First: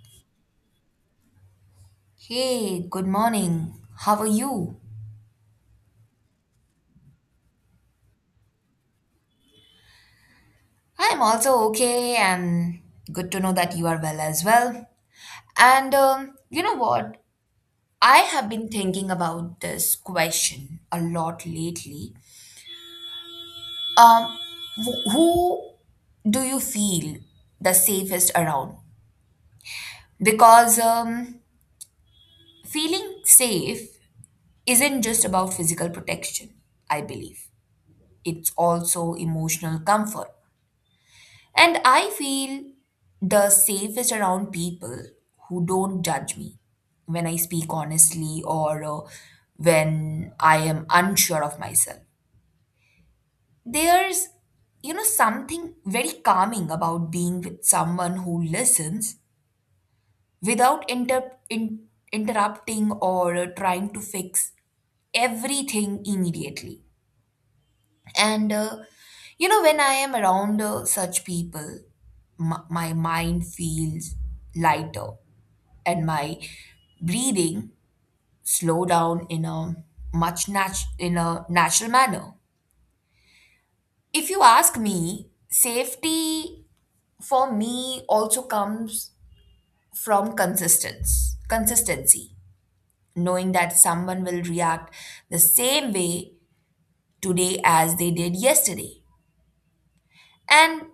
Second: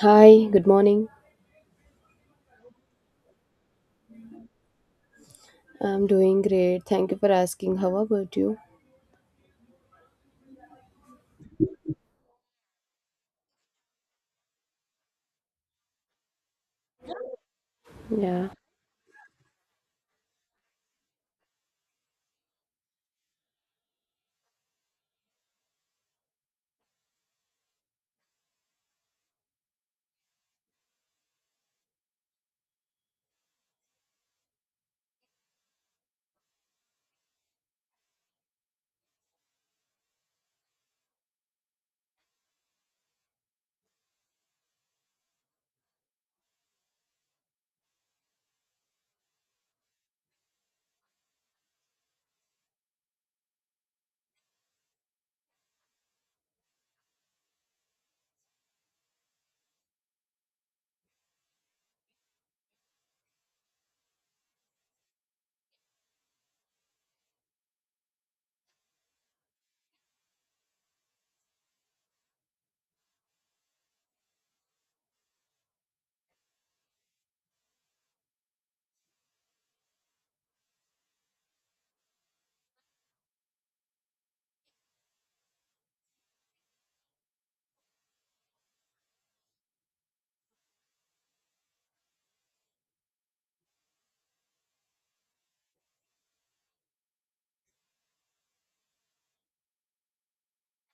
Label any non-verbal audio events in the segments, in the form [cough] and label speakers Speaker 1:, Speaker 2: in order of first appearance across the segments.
Speaker 1: Hi, good morning.
Speaker 2: Hey, good morning. How are you?
Speaker 1: I'm doing great. Thank you for asking. How about you?
Speaker 2: I'm also okay, and good to know that you are well as well. And you know what? I
Speaker 1: Yeah.
Speaker 2: have been thinking about this question a lot lately. Um, who do you feel the safest around? Because feeling safe isn't just about physical protection, I believe. It's also emotional comfort. And I feel the safest around people who don't judge me when I speak honestly, or when I am unsure of myself. There's something very calming about being with someone who listens without interrupting or trying to fix everything immediately. And you know, when I am around such people, my mind feels lighter and my breathing slow down in a in a natural manner. If you ask me, safety for me also comes from consistency, knowing that someone will react the same way today as they did yesterday. And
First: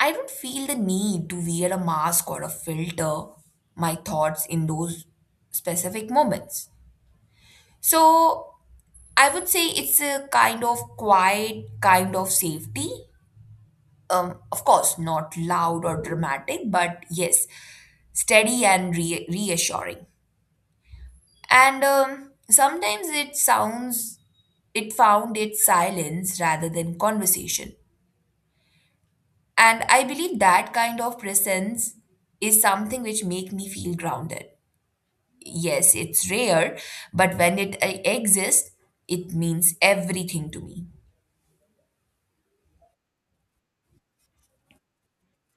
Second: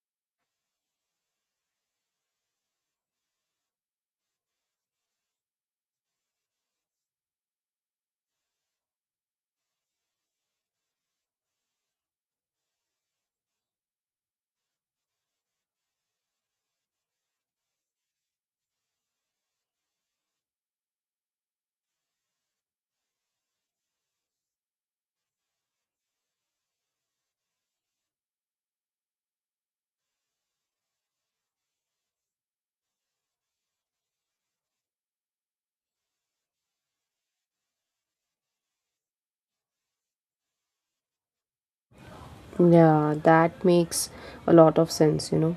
Speaker 2: I don't feel the need to wear a mask or a filter my thoughts in those specific moments. So I would say it's a kind of quiet kind of safety. Of course, not loud or dramatic, but yes, steady and reassuring. And sometimes it sounds, it found its silence rather than conversation. And I believe that kind of presence is something which make me feel grounded. Yes, it's rare, but when it exists, it means everything to me.
Speaker 1: Yeah, that makes a lot of sense, you know.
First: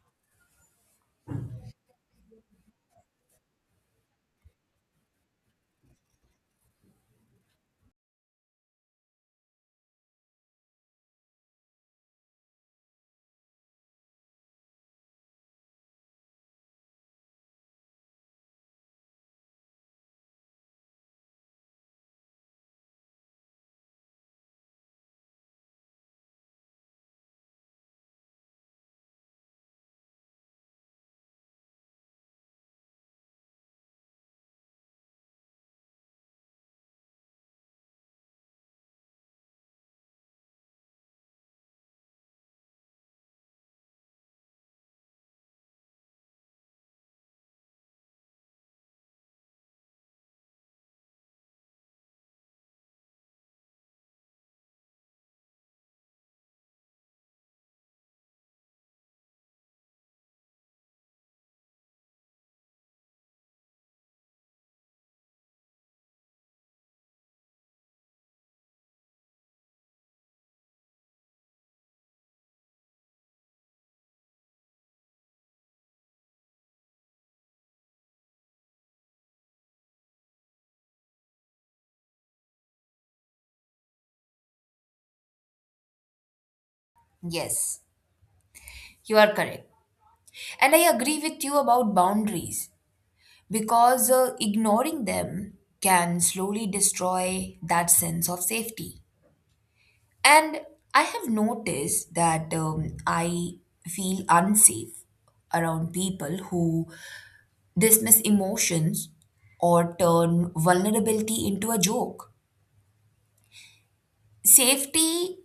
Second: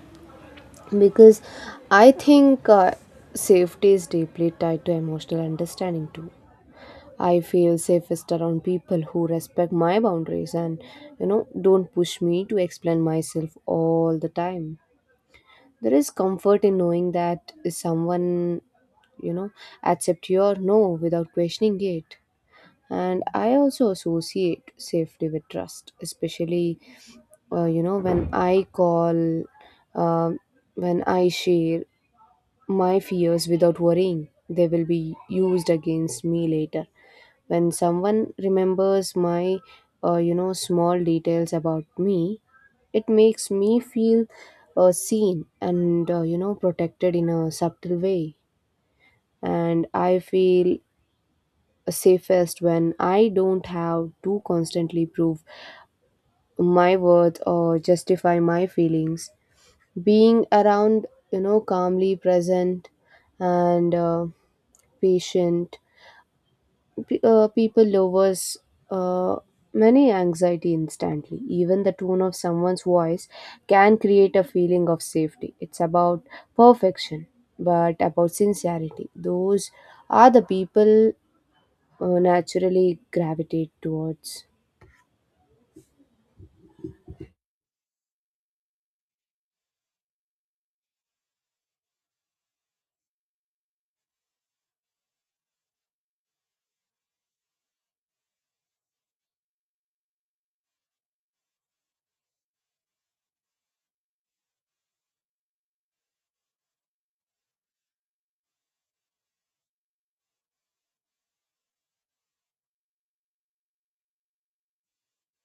Speaker 1: Because I think safety is deeply tied to emotional understanding too. I feel safest around people who respect my boundaries and, you know, don't push me to explain myself all the time. There is comfort in knowing that someone, you know, accept your no without questioning it. And I also associate safety with trust, especially you know, when I call um, when I share my fears without worrying they will be used against me later. When someone remembers my you know, small details about me, it makes me feel seen and you know, protected in a subtle way. And I feel safest when I don't have to constantly prove my worth or justify my feelings. Being around, you know, calmly present and patient people lowers uh, many anxiety instantly. Even the tone of someone's voice can create a feeling of safety. It's about perfection but about sincerity. Those are the people naturally gravitate towards.
Speaker 2: Yes, you are correct. And I agree with you about boundaries because ignoring them can slowly destroy that sense of safety. And I have noticed that I feel unsafe around people who dismiss emotions or turn vulnerability into a joke. Safety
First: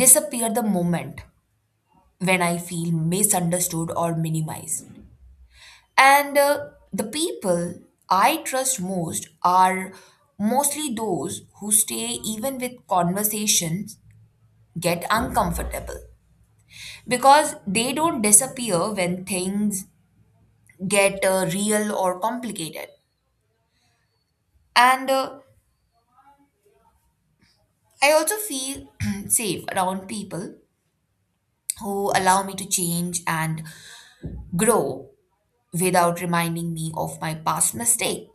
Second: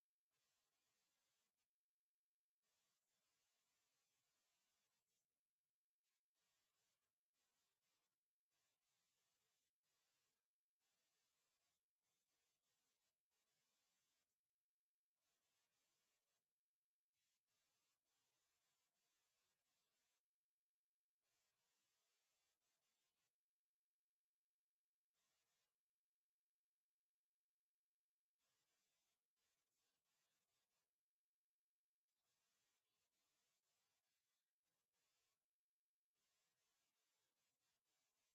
Speaker 2: disappear the moment when I feel misunderstood or minimized. And the people I trust most are mostly those who stay even with conversations get uncomfortable, because they don't disappear when things get real or complicated. And I also feel [clears throat] safe around people who allow me to change and grow without reminding me of my past mistake.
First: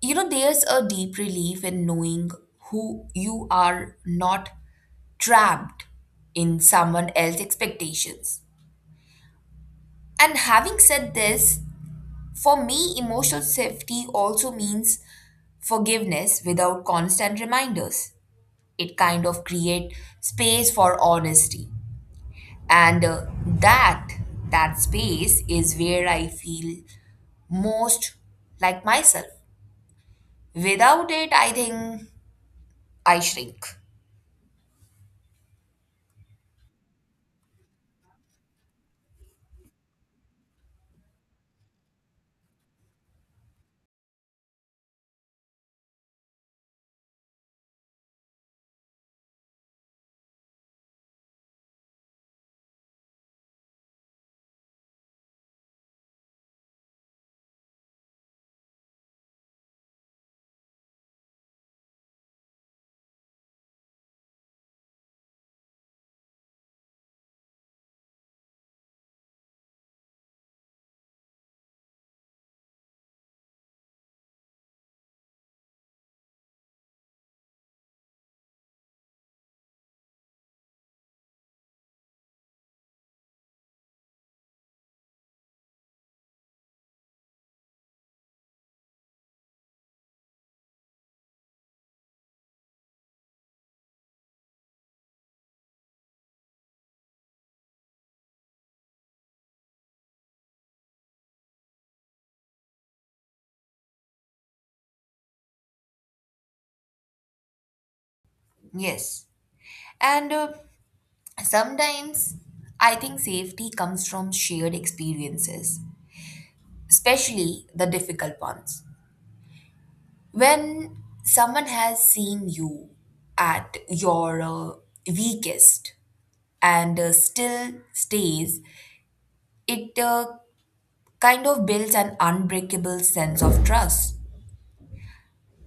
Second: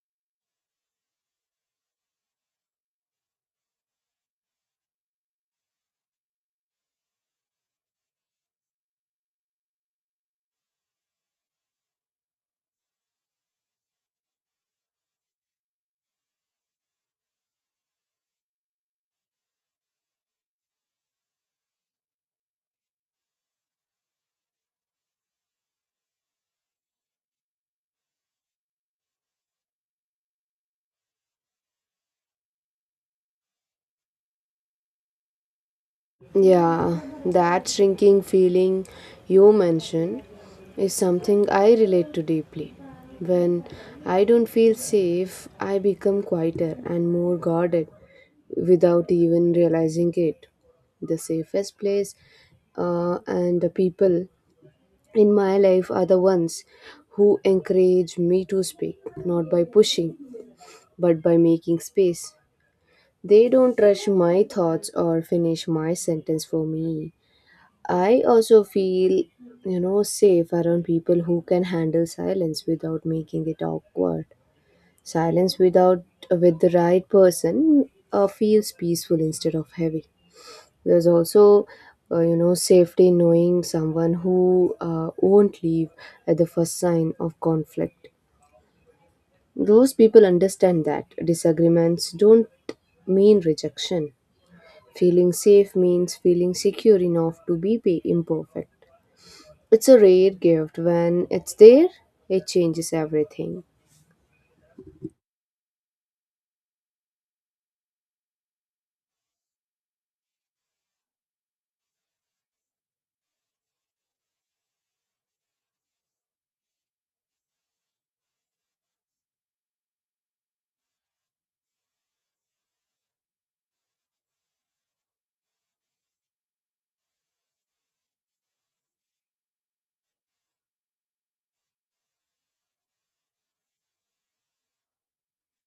Speaker 2: You know, there's a deep relief in knowing who you are not trapped in someone else's expectations. And having said this, for me, emotional safety also means forgiveness without constant reminders. It kind of create space for honesty, and that space is where I feel most like myself. Without it, I think I shrink.
Speaker 1: Yeah, that shrinking feeling you mentioned is something I relate to deeply. When I don't feel safe, I become quieter and more guarded without even realizing it. The safest place and the people in my life are the ones who encourage me to speak, not by pushing, but by making space. They don't rush my thoughts or finish my sentence for me. I also feel, you know, safe around people who can handle silence without making it awkward. Silence without with the right person feels peaceful instead of heavy. There's also, you know, safety in knowing someone who won't leave at the first sign of conflict. Those people understand that disagreements don't mean rejection. Feeling safe means feeling secure enough to be imperfect. It's a rare gift. When it's there, it changes everything.
Speaker 2: Yes. And sometimes I think safety comes from shared experiences, especially the difficult ones. When someone has seen you at your weakest and still stays, it kind of builds an unbreakable sense of trust.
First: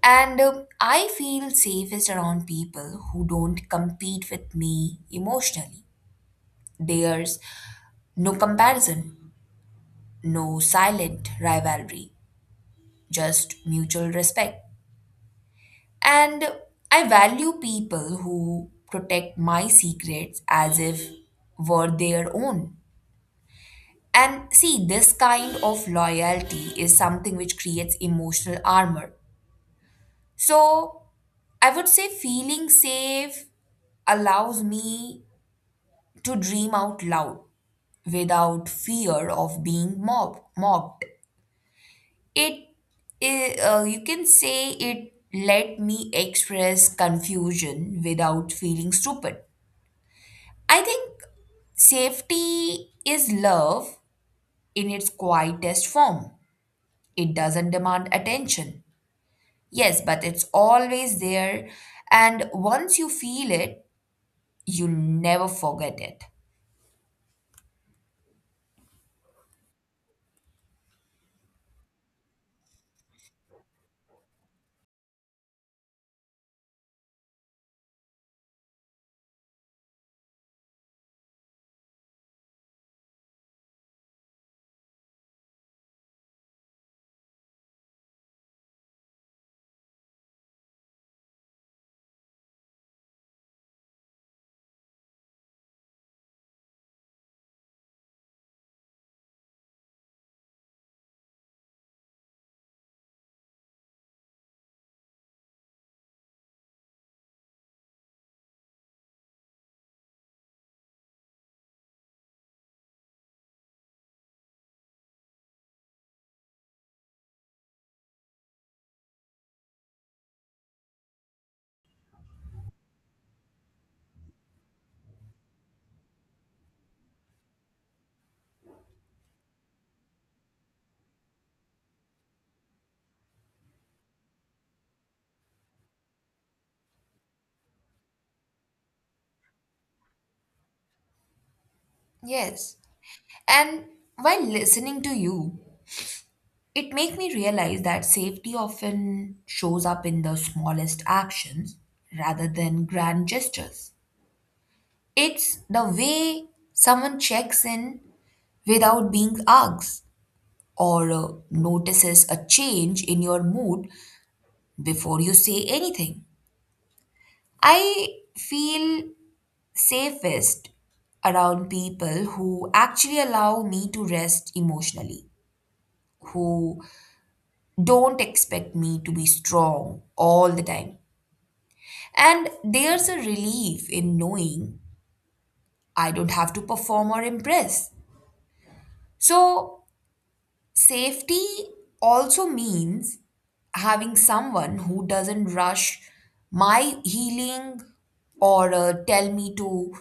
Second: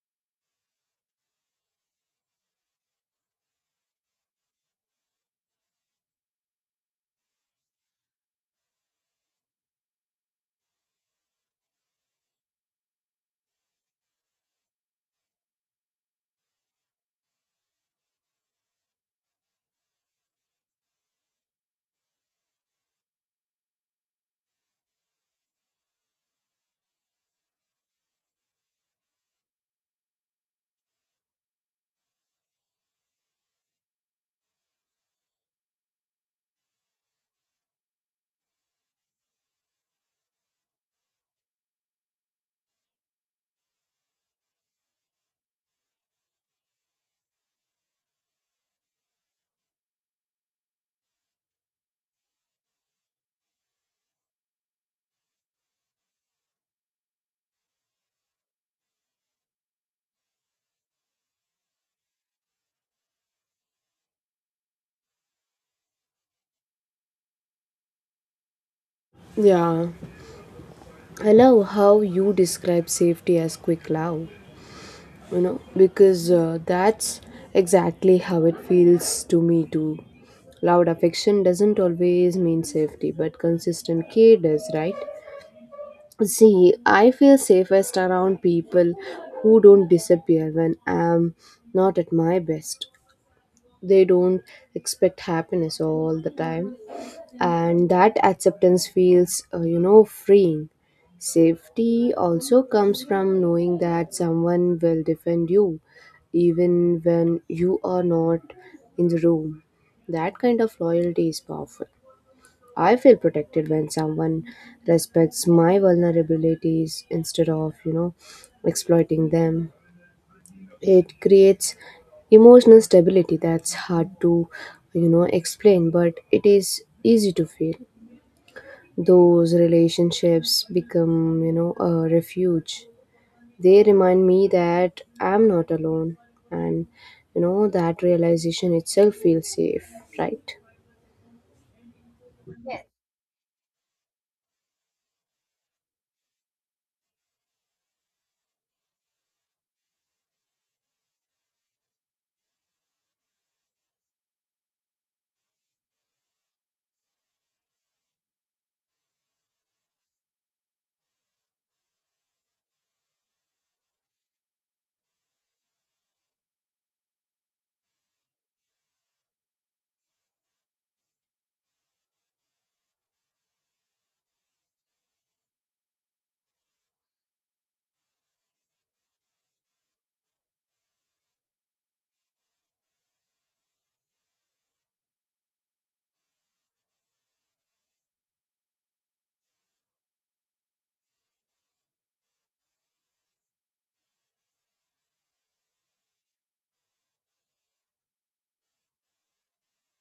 Speaker 2: And I feel safest around people who don't compete with me emotionally. There's no comparison, no silent rivalry, just mutual respect. And I value people who protect my secrets as if were their own. And see, this kind of loyalty is something which creates emotional armor. So I would say feeling safe allows me to dream out loud without fear of being mobbed. It, you can say it let me express confusion without feeling stupid. I think safety is love in its quietest form. It doesn't demand attention. Yes, but it's always there, and once you feel it, you never forget it.
Speaker 1: Yeah, I love how you describe safety as quick love, you know, because that's exactly how it feels to me too. Loud affection doesn't always mean safety, but consistent care does, right? See, I feel safest around people who don't disappear when I'm not at my best. They don't expect happiness all the time, and that acceptance feels you know, freeing. Safety also comes from knowing that someone will defend you even when you are not in the room. That kind of loyalty is powerful. I feel protected when someone respects my vulnerabilities instead of, you know, exploiting them. It creates emotional stability that's hard to, you know, explain, but it is easy to feel. Those relationships become, you know, a refuge. They remind me that I'm not alone, and you know, that realization itself feels safe, right?
Speaker 2: Yes. And while listening to you, it made me realize that safety often shows up in the smallest actions rather than grand gestures. It's the way someone checks in without being asked, or notices a change in your mood before you say anything. I feel safest around people who actually allow me to rest emotionally, who don't expect me to be strong all the time. And there's a relief in knowing I don't have to perform or impress. So, safety also means having someone who doesn't rush my healing or tell me to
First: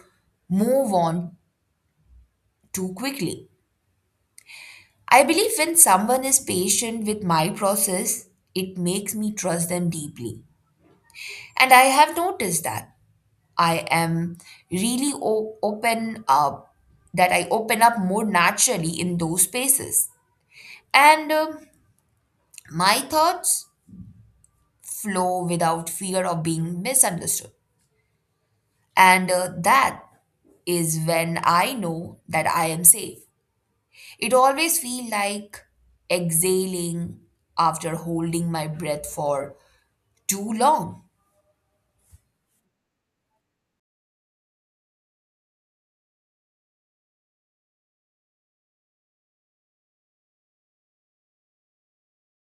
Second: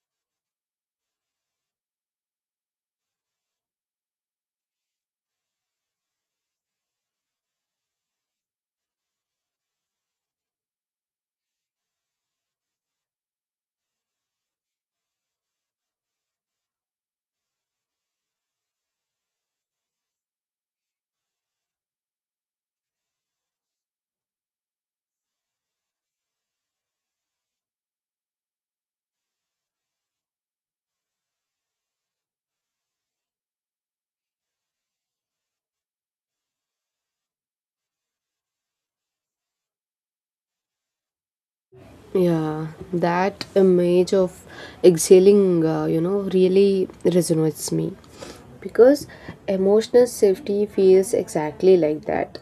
Speaker 2: move on too quickly. I believe when someone is patient with my process, it makes me trust them deeply. And I have noticed that. I am really o- open up, that I open up more naturally in those spaces. And my thoughts flow without fear of being misunderstood. And that is when I know that I am safe. It always feels like exhaling after holding my breath for too long.
Speaker 1: Yeah, that image of exhaling, you know, really resonates me because emotional safety feels exactly like that.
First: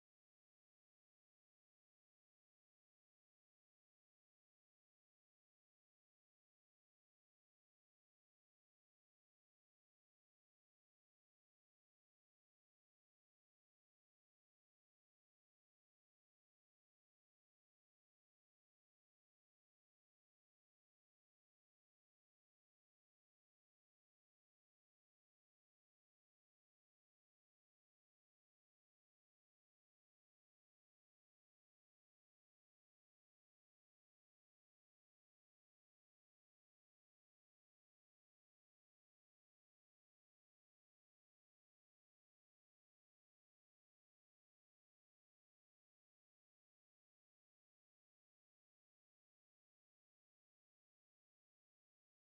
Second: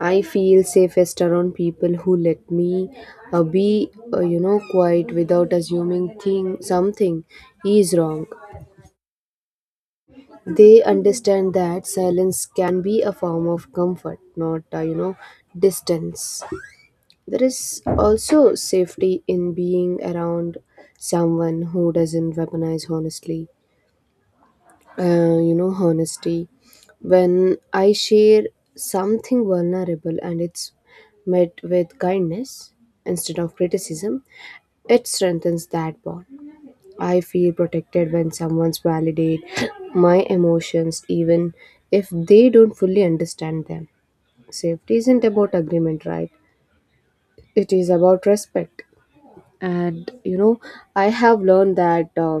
Speaker 1: I feel safest around people who let me be, you know, quiet without assuming thing something is wrong. They understand that silence can be a form of comfort, not, you know, distance. There is also safety in being around someone who doesn't weaponize honestly. You know, honesty. When I share something vulnerable and it's met with kindness instead of criticism, it strengthens that bond. I feel protected when someone's validate my emotions even if they don't fully understand them. Safety isn't about agreement, right? It is about respect. And you know, I have learned that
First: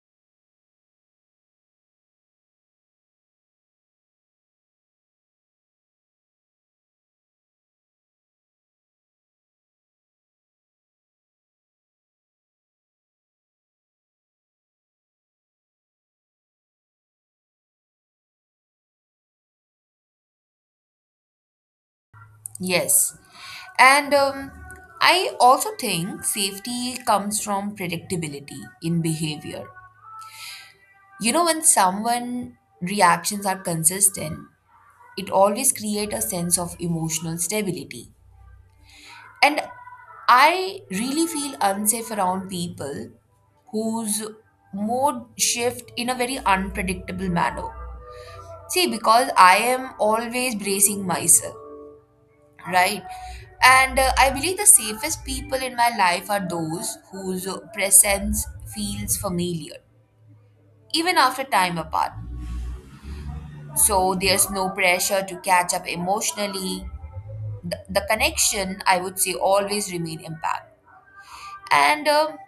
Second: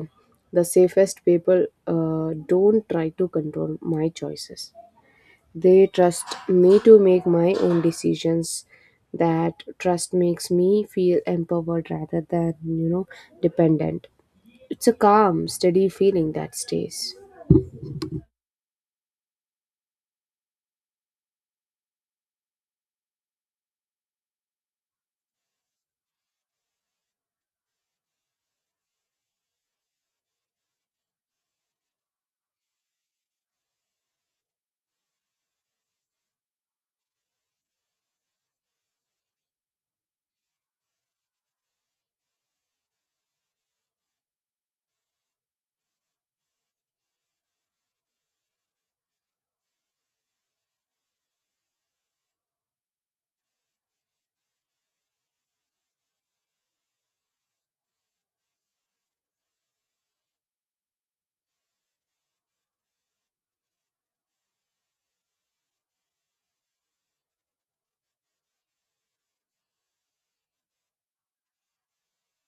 Speaker 1: the safest people don't try to control my choices. They trust me to make my own decisions. That trust makes me feel empowered rather than, you know, dependent. It's a calm, steady feeling that stays.
Speaker 2: Yes. And I also think safety comes from predictability in behavior. You know, when someone reactions are consistent, it always creates a sense of emotional stability. And I really feel unsafe around people whose mood shift in a very unpredictable manner. See, because I am always bracing myself, right? And I believe the safest people in my life are those whose presence feels familiar, even after time apart. So there's no pressure to catch up emotionally. The connection, I would say, always remain intact. And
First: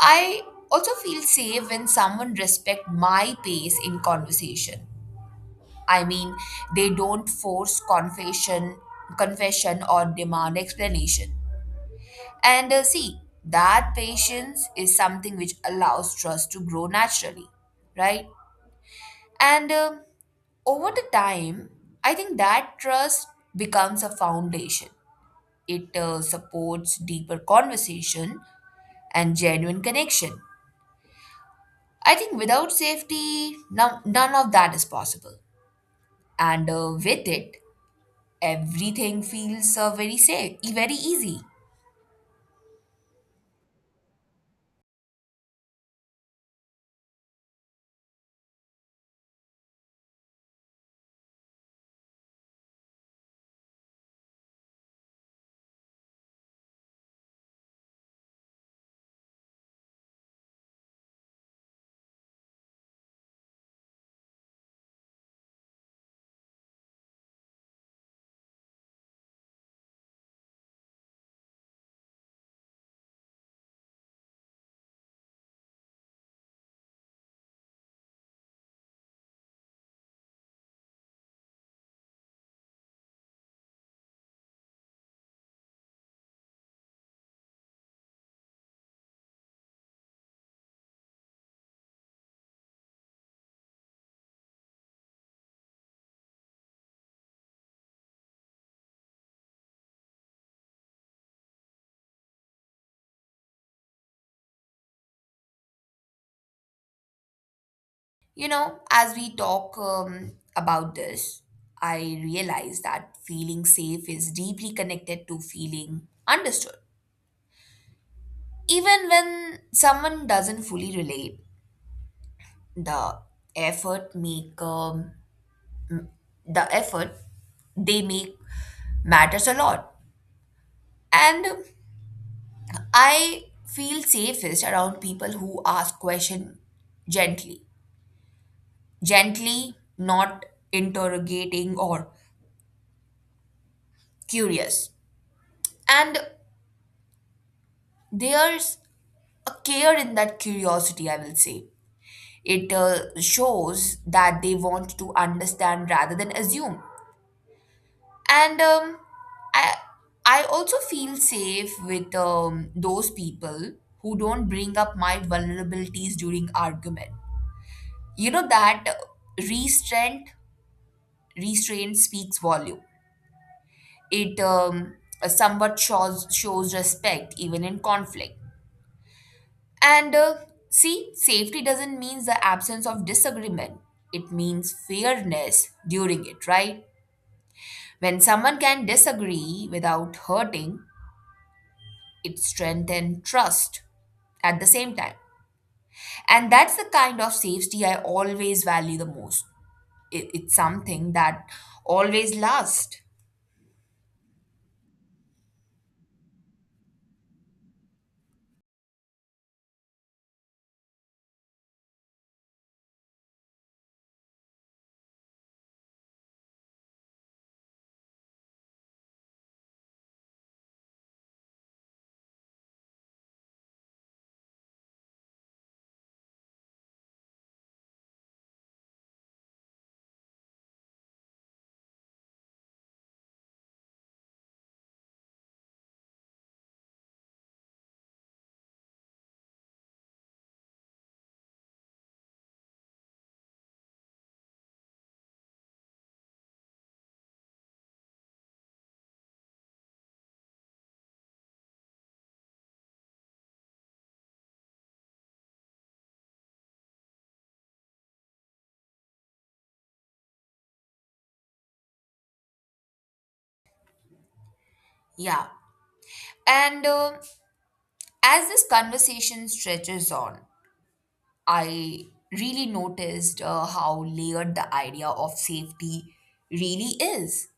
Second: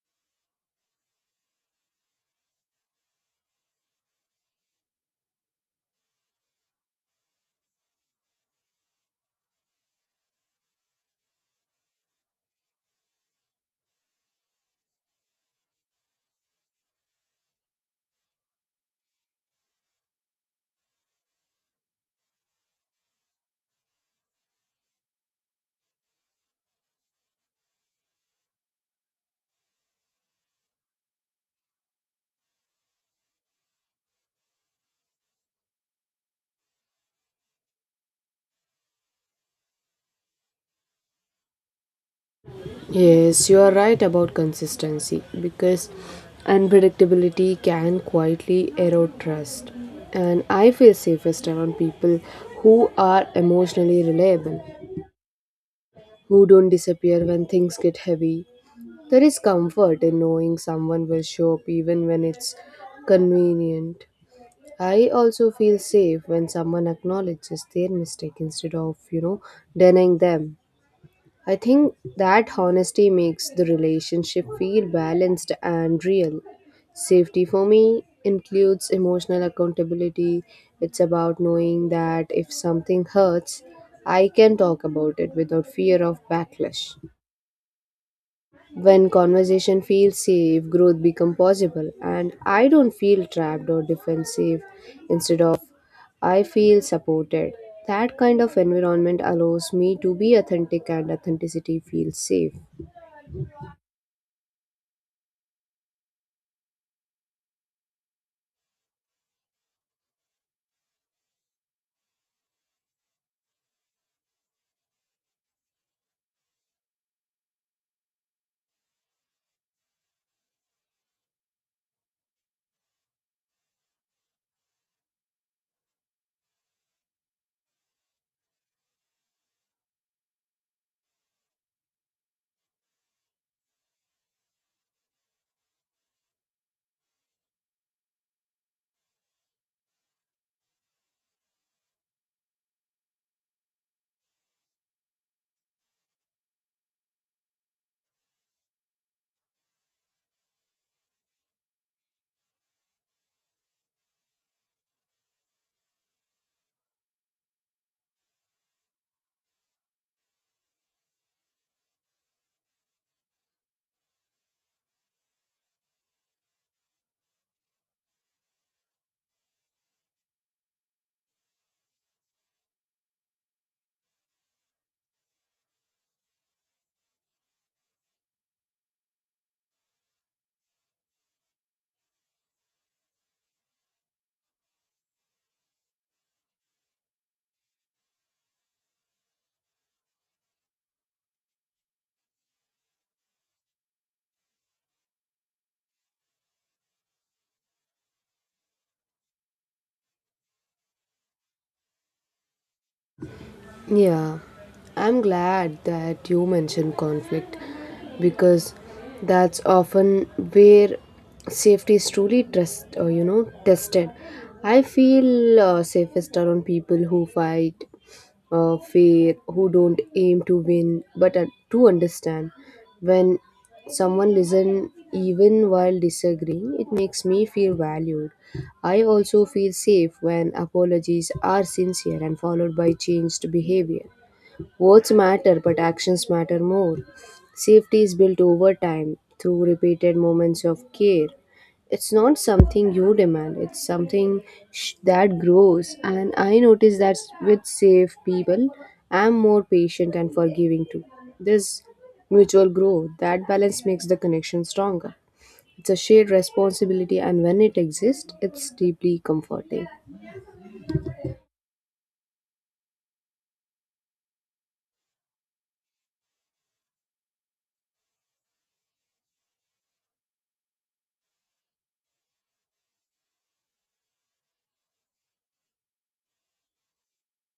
Speaker 2: I also feel safe when someone respect my pace in conversation. I mean, they don't force confession or demand explanation. And see, that patience is something which allows trust to grow naturally, right? And over the time, I think that trust becomes a foundation. It supports deeper conversation and genuine connection. I think without safety, no, none of that is possible. And with it, everything feels very safe, very easy.
Speaker 1: Yes, you are right about consistency, because unpredictability can quietly erode trust. And I feel safest around people who are emotionally reliable, who don't disappear when things get heavy. There is comfort in knowing someone will show up even when it's convenient. I also feel safe when someone acknowledges their mistake instead of, you know, denying them. I think that honesty makes the relationship feel balanced and real. Safety for me includes emotional accountability. It's about knowing that if something hurts, I can talk about it without fear of backlash. When conversation feels safe, growth becomes possible, and I don't feel trapped or defensive. Instead of I feel supported. That kind of environment allows me to be authentic, and authenticity feels safe.
Speaker 2: You know, as we talk about this, I realize that feeling safe is deeply connected to feeling understood. Even when someone doesn't fully relate, the effort make um, the effort they make matters a lot. And I feel safest around people who ask questions gently, gently, not interrogating or curious. And there's a care in that curiosity, I will say. It shows that they want to understand rather than assume. And um, I, I also feel safe with those people who don't bring up my vulnerabilities during argument. You know that restraint, restraint speaks volume. It somewhat shows respect even in conflict. And see, safety doesn't mean the absence of disagreement. It means fairness during it, right? When someone can disagree without hurting, it strengthens trust at the same time. And that's the kind of safety I always value the most. It's something that always lasts.
Speaker 1: Yeah, I'm glad that you mentioned conflict, because that's often where safety is truly trust or, you know, tested. I feel safest around people who fight fair, who don't aim to win but to understand. When someone listen even while disagreeing, it makes me feel valued. I also feel safe when apologies are sincere and followed by changed behavior. Words matter, but actions matter more. Safety is built over time through repeated moments of care. It's not something you demand, it's that grows. And I notice that with safe people, I'm more patient and forgiving too. This mutual growth, that balance makes the connection stronger. It's a shared responsibility, and when it exists, it's deeply comforting.
Speaker 2: Yeah. And as this conversation stretches on, I really noticed how layered the idea of safety really is.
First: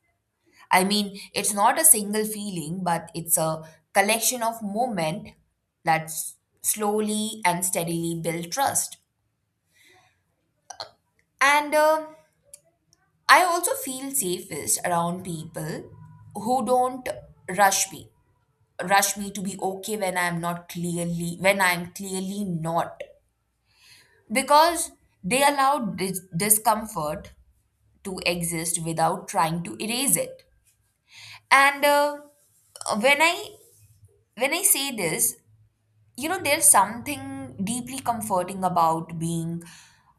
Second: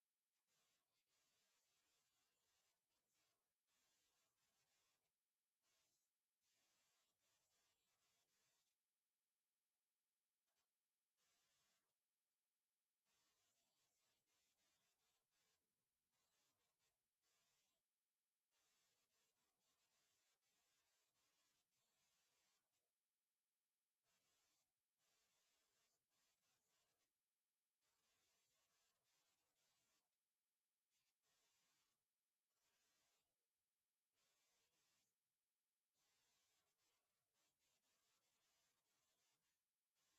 Speaker 2: I mean, it's not a single feeling, but it's a collection of moment that slowly and steadily build trust. And I also feel safest around people who don't rush me, rush me to be okay when I'm not clearly, when I'm clearly not, because they allow discomfort to exist without trying to erase it. And when I when I say this, you know, there's something deeply comforting about being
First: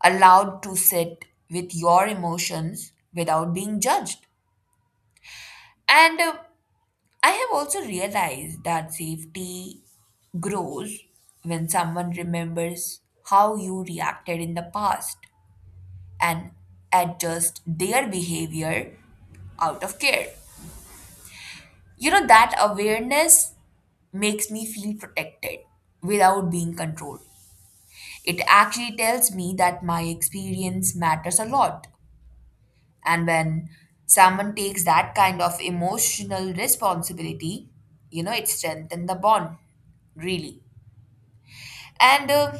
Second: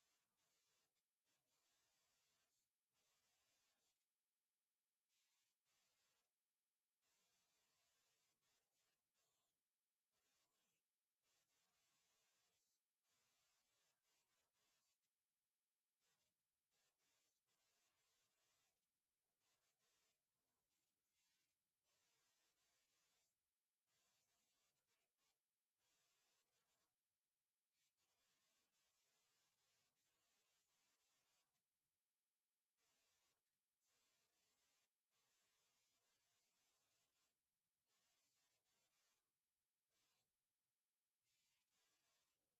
Speaker 2: allowed to sit with your emotions without being judged. And I have also realized that safety grows when someone remembers how you reacted in the past and adjust their behavior out of care. You know, that awareness makes me feel protected without being controlled. It actually tells me that my experience matters a lot. And when someone takes that kind of emotional responsibility, you know, it strengthens the bond, really. And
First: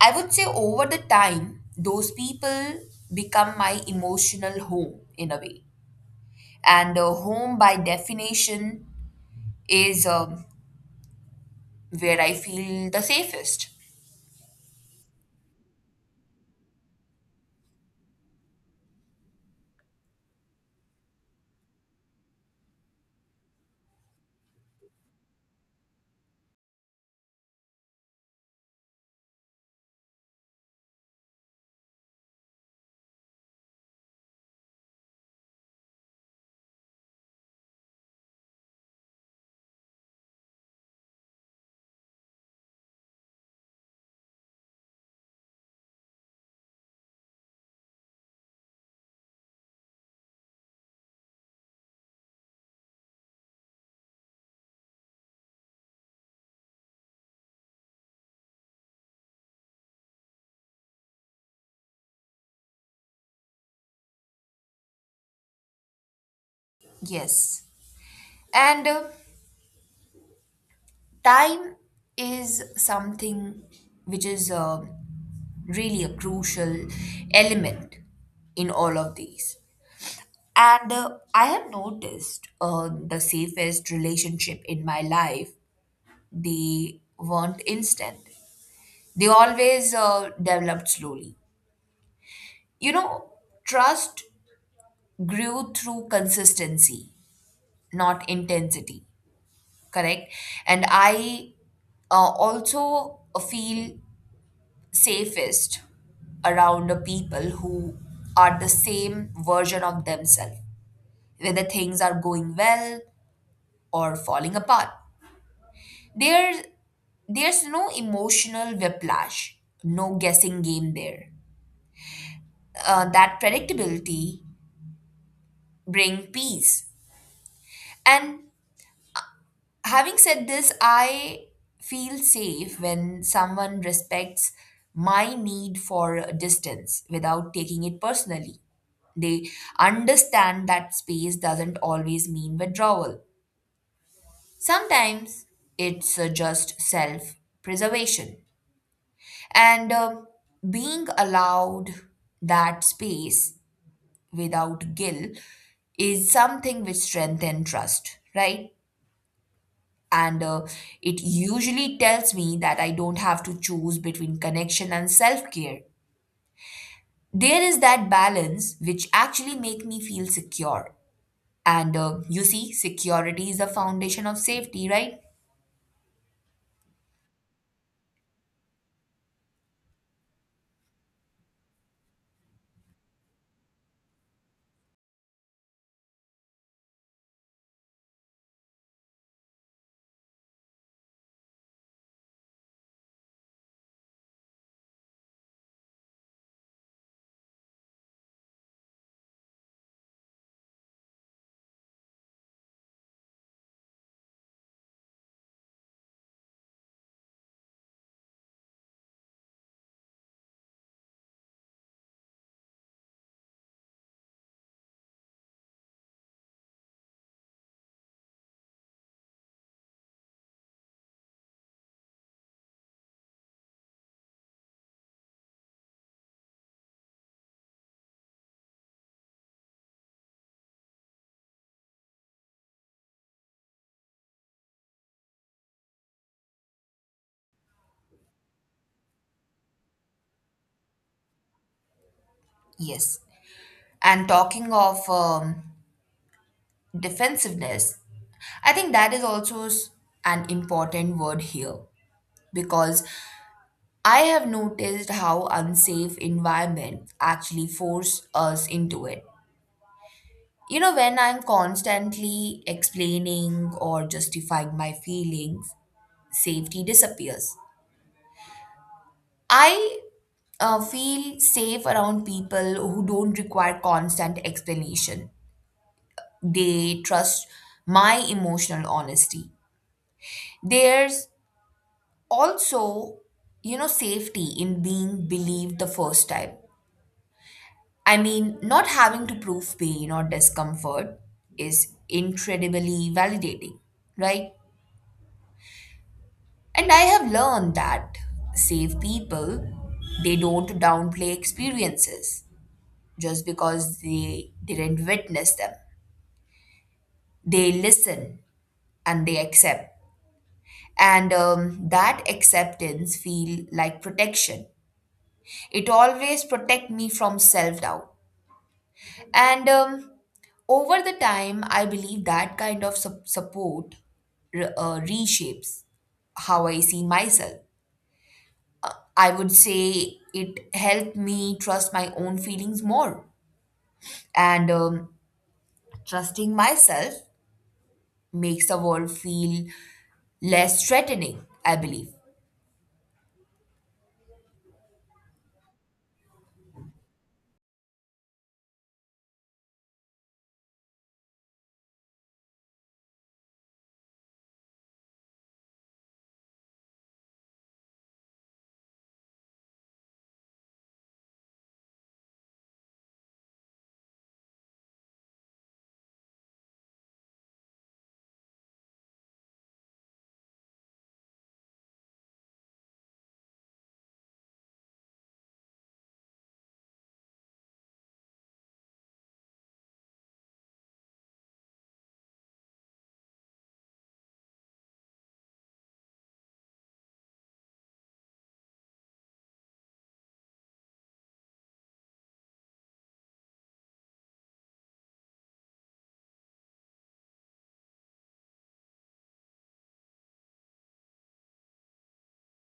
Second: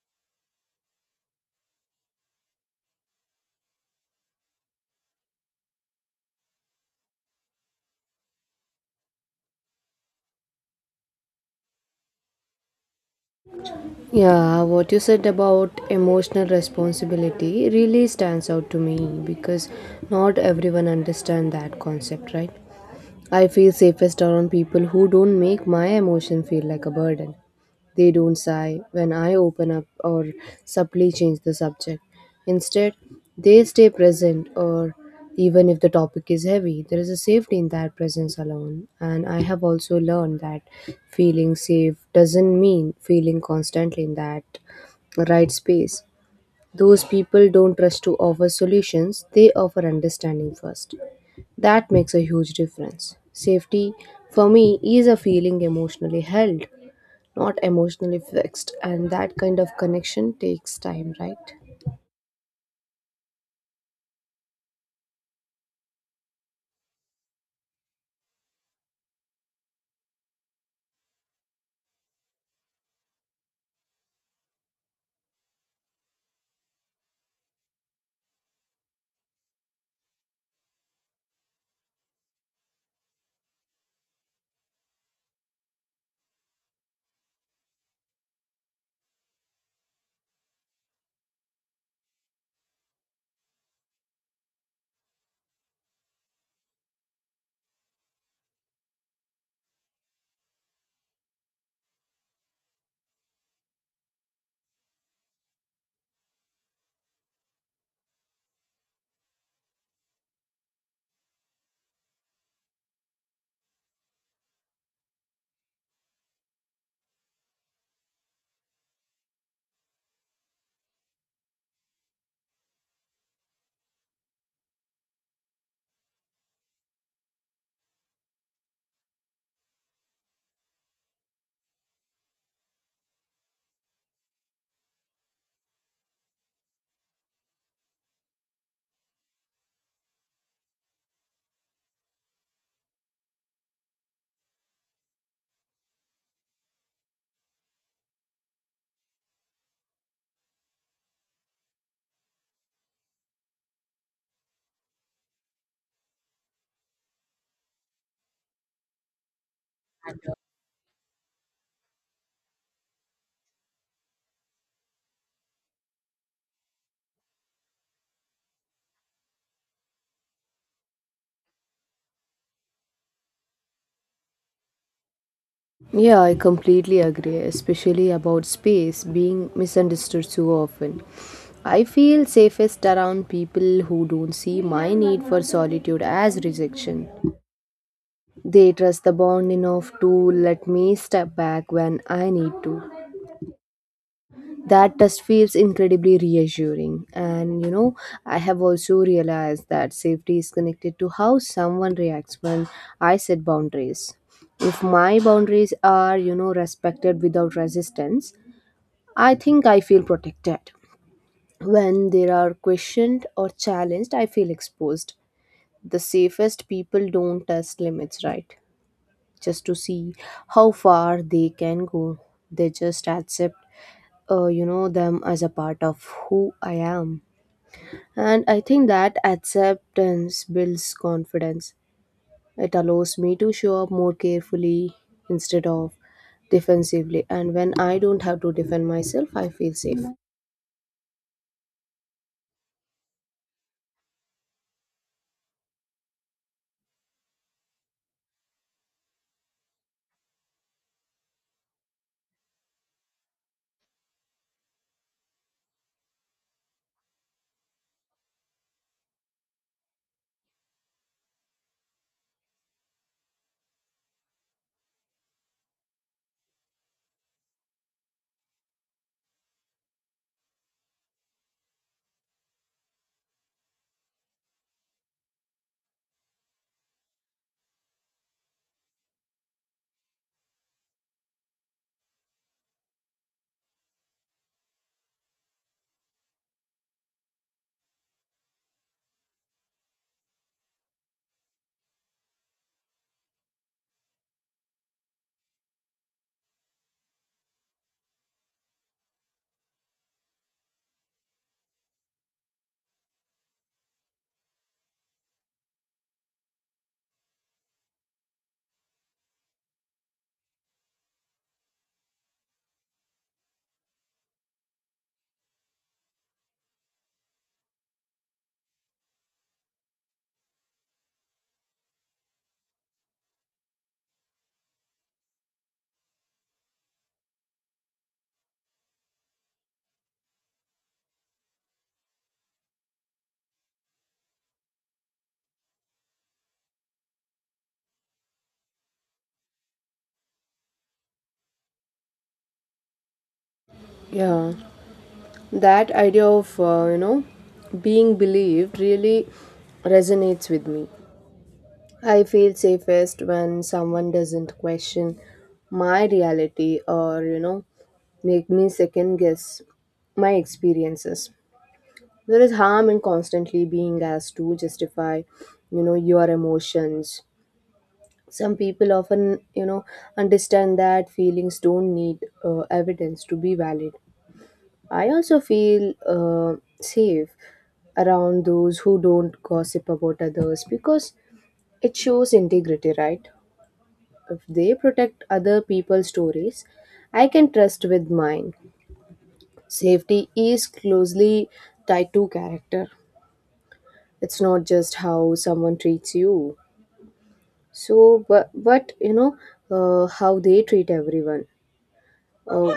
Speaker 2: I would say over the time, those people become my emotional home in a way. And home, by definition, is where I feel the safest.
Speaker 1: Yeah, what you said about emotional responsibility really stands out to me because not everyone understands that concept, right? I feel safest around people who don't make my emotion feel like a burden. They don't sigh when I open up or subtly change the subject. Instead, they stay present, or even if the topic is heavy, there is a safety in that presence alone. And I have also learned that feeling safe doesn't mean feeling constantly in that right space. Those people don't rush to offer solutions, they offer understanding first. That makes a huge difference. Safety, for me, is a feeling emotionally held, not emotionally fixed, and that kind of connection takes time, right?
Speaker 2: Yes. And time is something which is really a crucial element in all of these. And I have noticed the safest relationship in my life, they weren't instant. They always developed slowly. You know, trust grew through consistency, not intensity, correct? And I also feel safest around the people who are the same version of themselves, whether things are going well or falling apart. There there's no emotional whiplash, no guessing game there. That predictability bring peace. And having said this, I feel safe when someone respects my need for distance without taking it personally. They understand that space doesn't always mean withdrawal. Sometimes it's just self preservation. And being allowed that space without guilt is something which strengthens trust, right? And it usually tells me that I don't have to choose between connection and self care. There is that balance which actually make me feel secure. And you see, security is the foundation of safety, right?
Speaker 1: Yeah, I completely agree, especially about space being misunderstood so often. I feel safest around people who don't see my need for solitude as rejection. They trust the bond enough to let me step back when I need to. That test feels incredibly reassuring. And you know, I have also realized that safety is connected to how someone reacts when I set boundaries. If my boundaries are, you know, respected without resistance, I think I feel protected. When they are questioned or challenged, I feel exposed. The safest people don't test limits, right, just to see how far they can go. They just accept, you know, them as a part of who I am. And I think that acceptance builds confidence. It allows me to show up more carefully instead of defensively, and when I don't have to defend myself, I feel safe.
Speaker 2: Yes. And talking of defensiveness, I think that is also an important word here because I have noticed how unsafe environment actually force us into it. You know, when I'm constantly explaining or justifying my feelings, safety disappears. I feel safe around people who don't require constant explanation. They trust my emotional honesty. There's also, you know, safety in being believed the first time. I mean, not having to prove pain or discomfort is incredibly validating, right? And I have learned that safe people, they don't downplay experiences just because they didn't witness them. They listen and they accept. And that acceptance feel like protection. It always protect me from self-doubt. And over the time, I believe that kind of support reshapes how I see myself. I would say it helped me trust my own feelings more. And trusting myself makes the world feel less threatening, I believe.
Speaker 1: Yeah, that idea of you know, being believed really resonates with me. I feel safest when someone doesn't question my reality or, you know, make me second guess my experiences. There is harm in constantly being asked to justify, you know, your emotions. Some people often, you know, understand that feelings don't need evidence to be valid. I also feel safe around those who don't gossip about others, because it shows integrity, right? If they protect other people's stories, I can trust with mine. Safety is closely tied to character. It's not just how someone treats you. So, but you know, how they treat everyone. Uh,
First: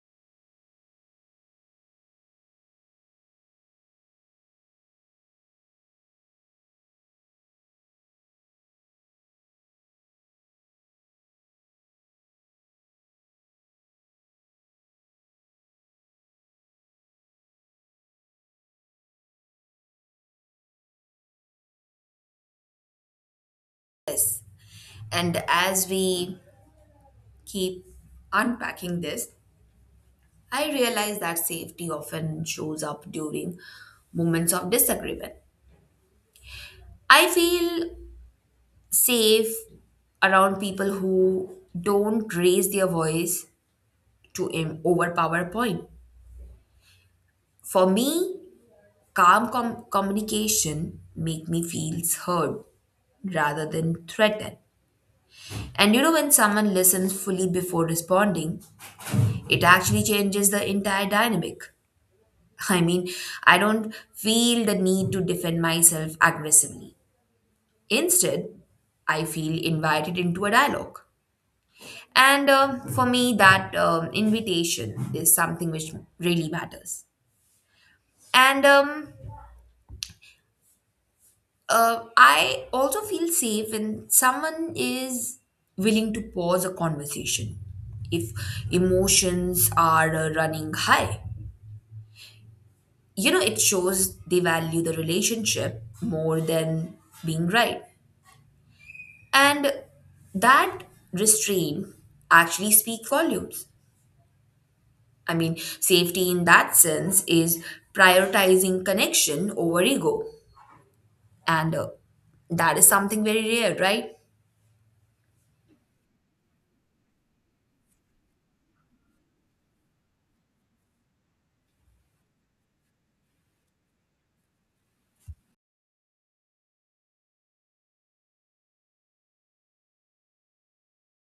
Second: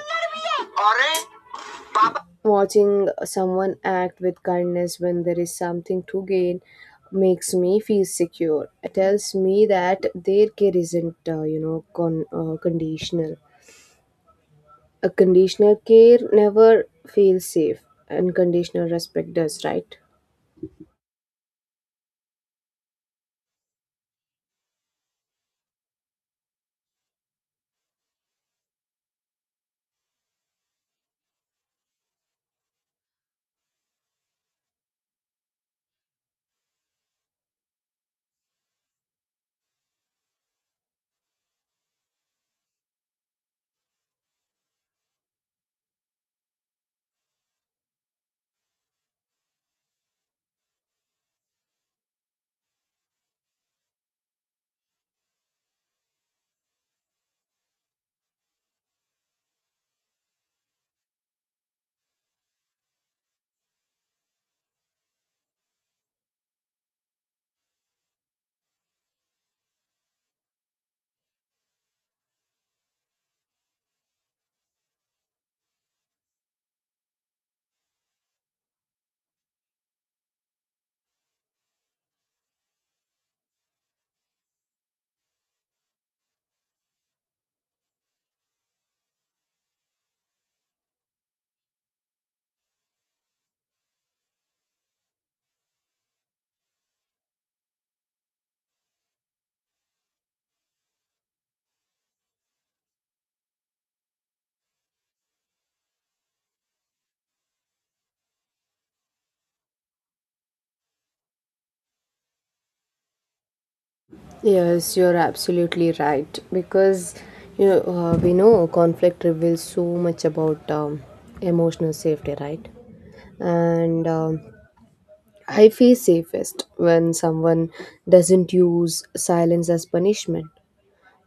Speaker 1: Watching someone act with kindness when there is something to gain makes me feel secure. It tells me that their care isn't, you know, conditional. A conditional care never feels safe, and conditional respect does, right?
Speaker 2: Yes. And as we keep unpacking this, I realize that safety often shows up during moments of disagreement. I feel safe around people who don't raise their voice to overpower point. For me, calm communication make me feels heard rather than threatened. And you know when someone listens fully before responding, it actually changes the entire dynamic. [laughs] I mean, I don't feel the need to defend myself aggressively. Instead, I feel invited into a dialogue. And for me, that invitation is something which really matters. And I also feel safe when someone is willing to pause a conversation if emotions are running high. You know, it shows they value the relationship more than being right. And that restraint actually speaks volumes. I mean, safety in that sense is prioritizing connection over ego. And that is something very rare, right?
Speaker 1: Yes, you're absolutely right. Because you know, we know conflict reveals so much about emotional safety, right? And I feel safest when someone doesn't use silence as punishment.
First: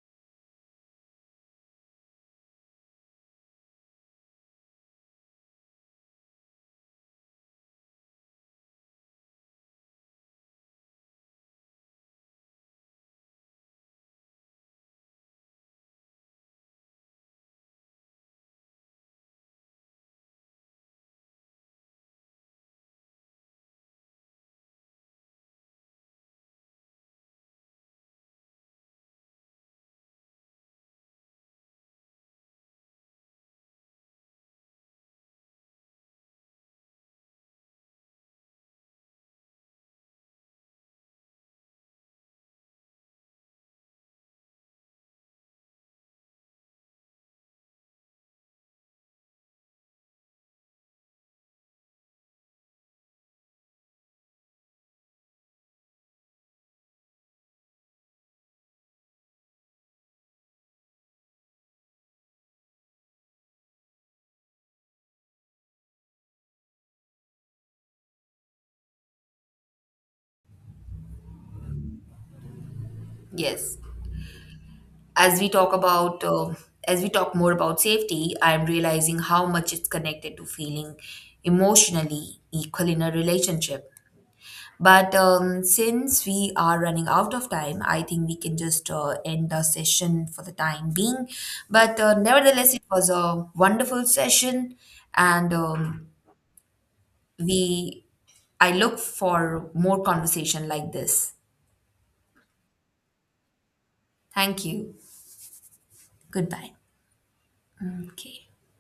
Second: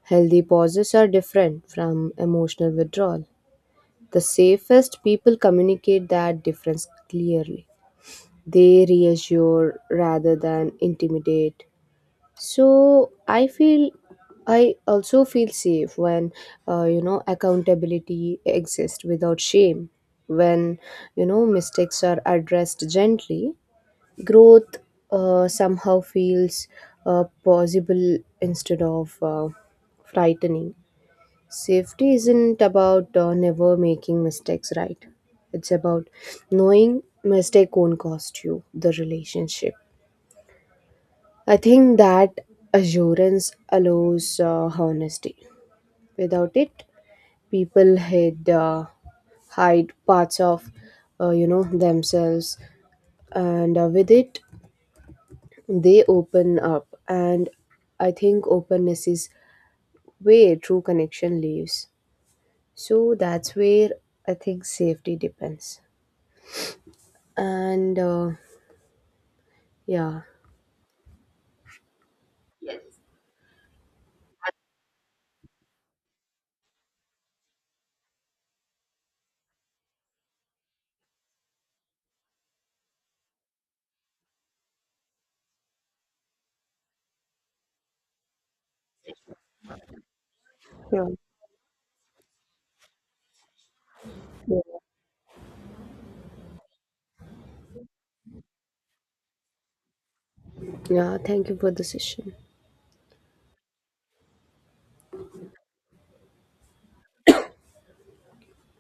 Speaker 1: Healthy pauses are different from emotional withdrawal. The safest people communicate that difference clearly. They reassure rather than intimidate. So I feel I also feel safe when you know, accountability exists without shame. When you know mistakes are addressed gently, growth somehow feels possible instead of frightening. Safety isn't about never making mistakes, right? It's about knowing mistake won't cost you the relationship. I think that assurance allows honesty. Without it, people hide parts of, you know, themselves, and with it, they open up. And I think openness is where true connection lives. So that's where I think safety depends. And yeah.
Speaker 2: Yes. as we talk about um as we talk more about safety, I'm realizing how much it's connected to feeling emotionally equal in a relationship. But since we are running out of time, I think we can just end the session for the time
Speaker 1: Yeah.
Speaker 2: being. But nevertheless, it was a wonderful session. And um, we I look for more conversation like
Speaker 1: Yeah.
Speaker 2: this.
Speaker 1: Thank you for the session.
Speaker 2: Thank you. Goodbye. Okay.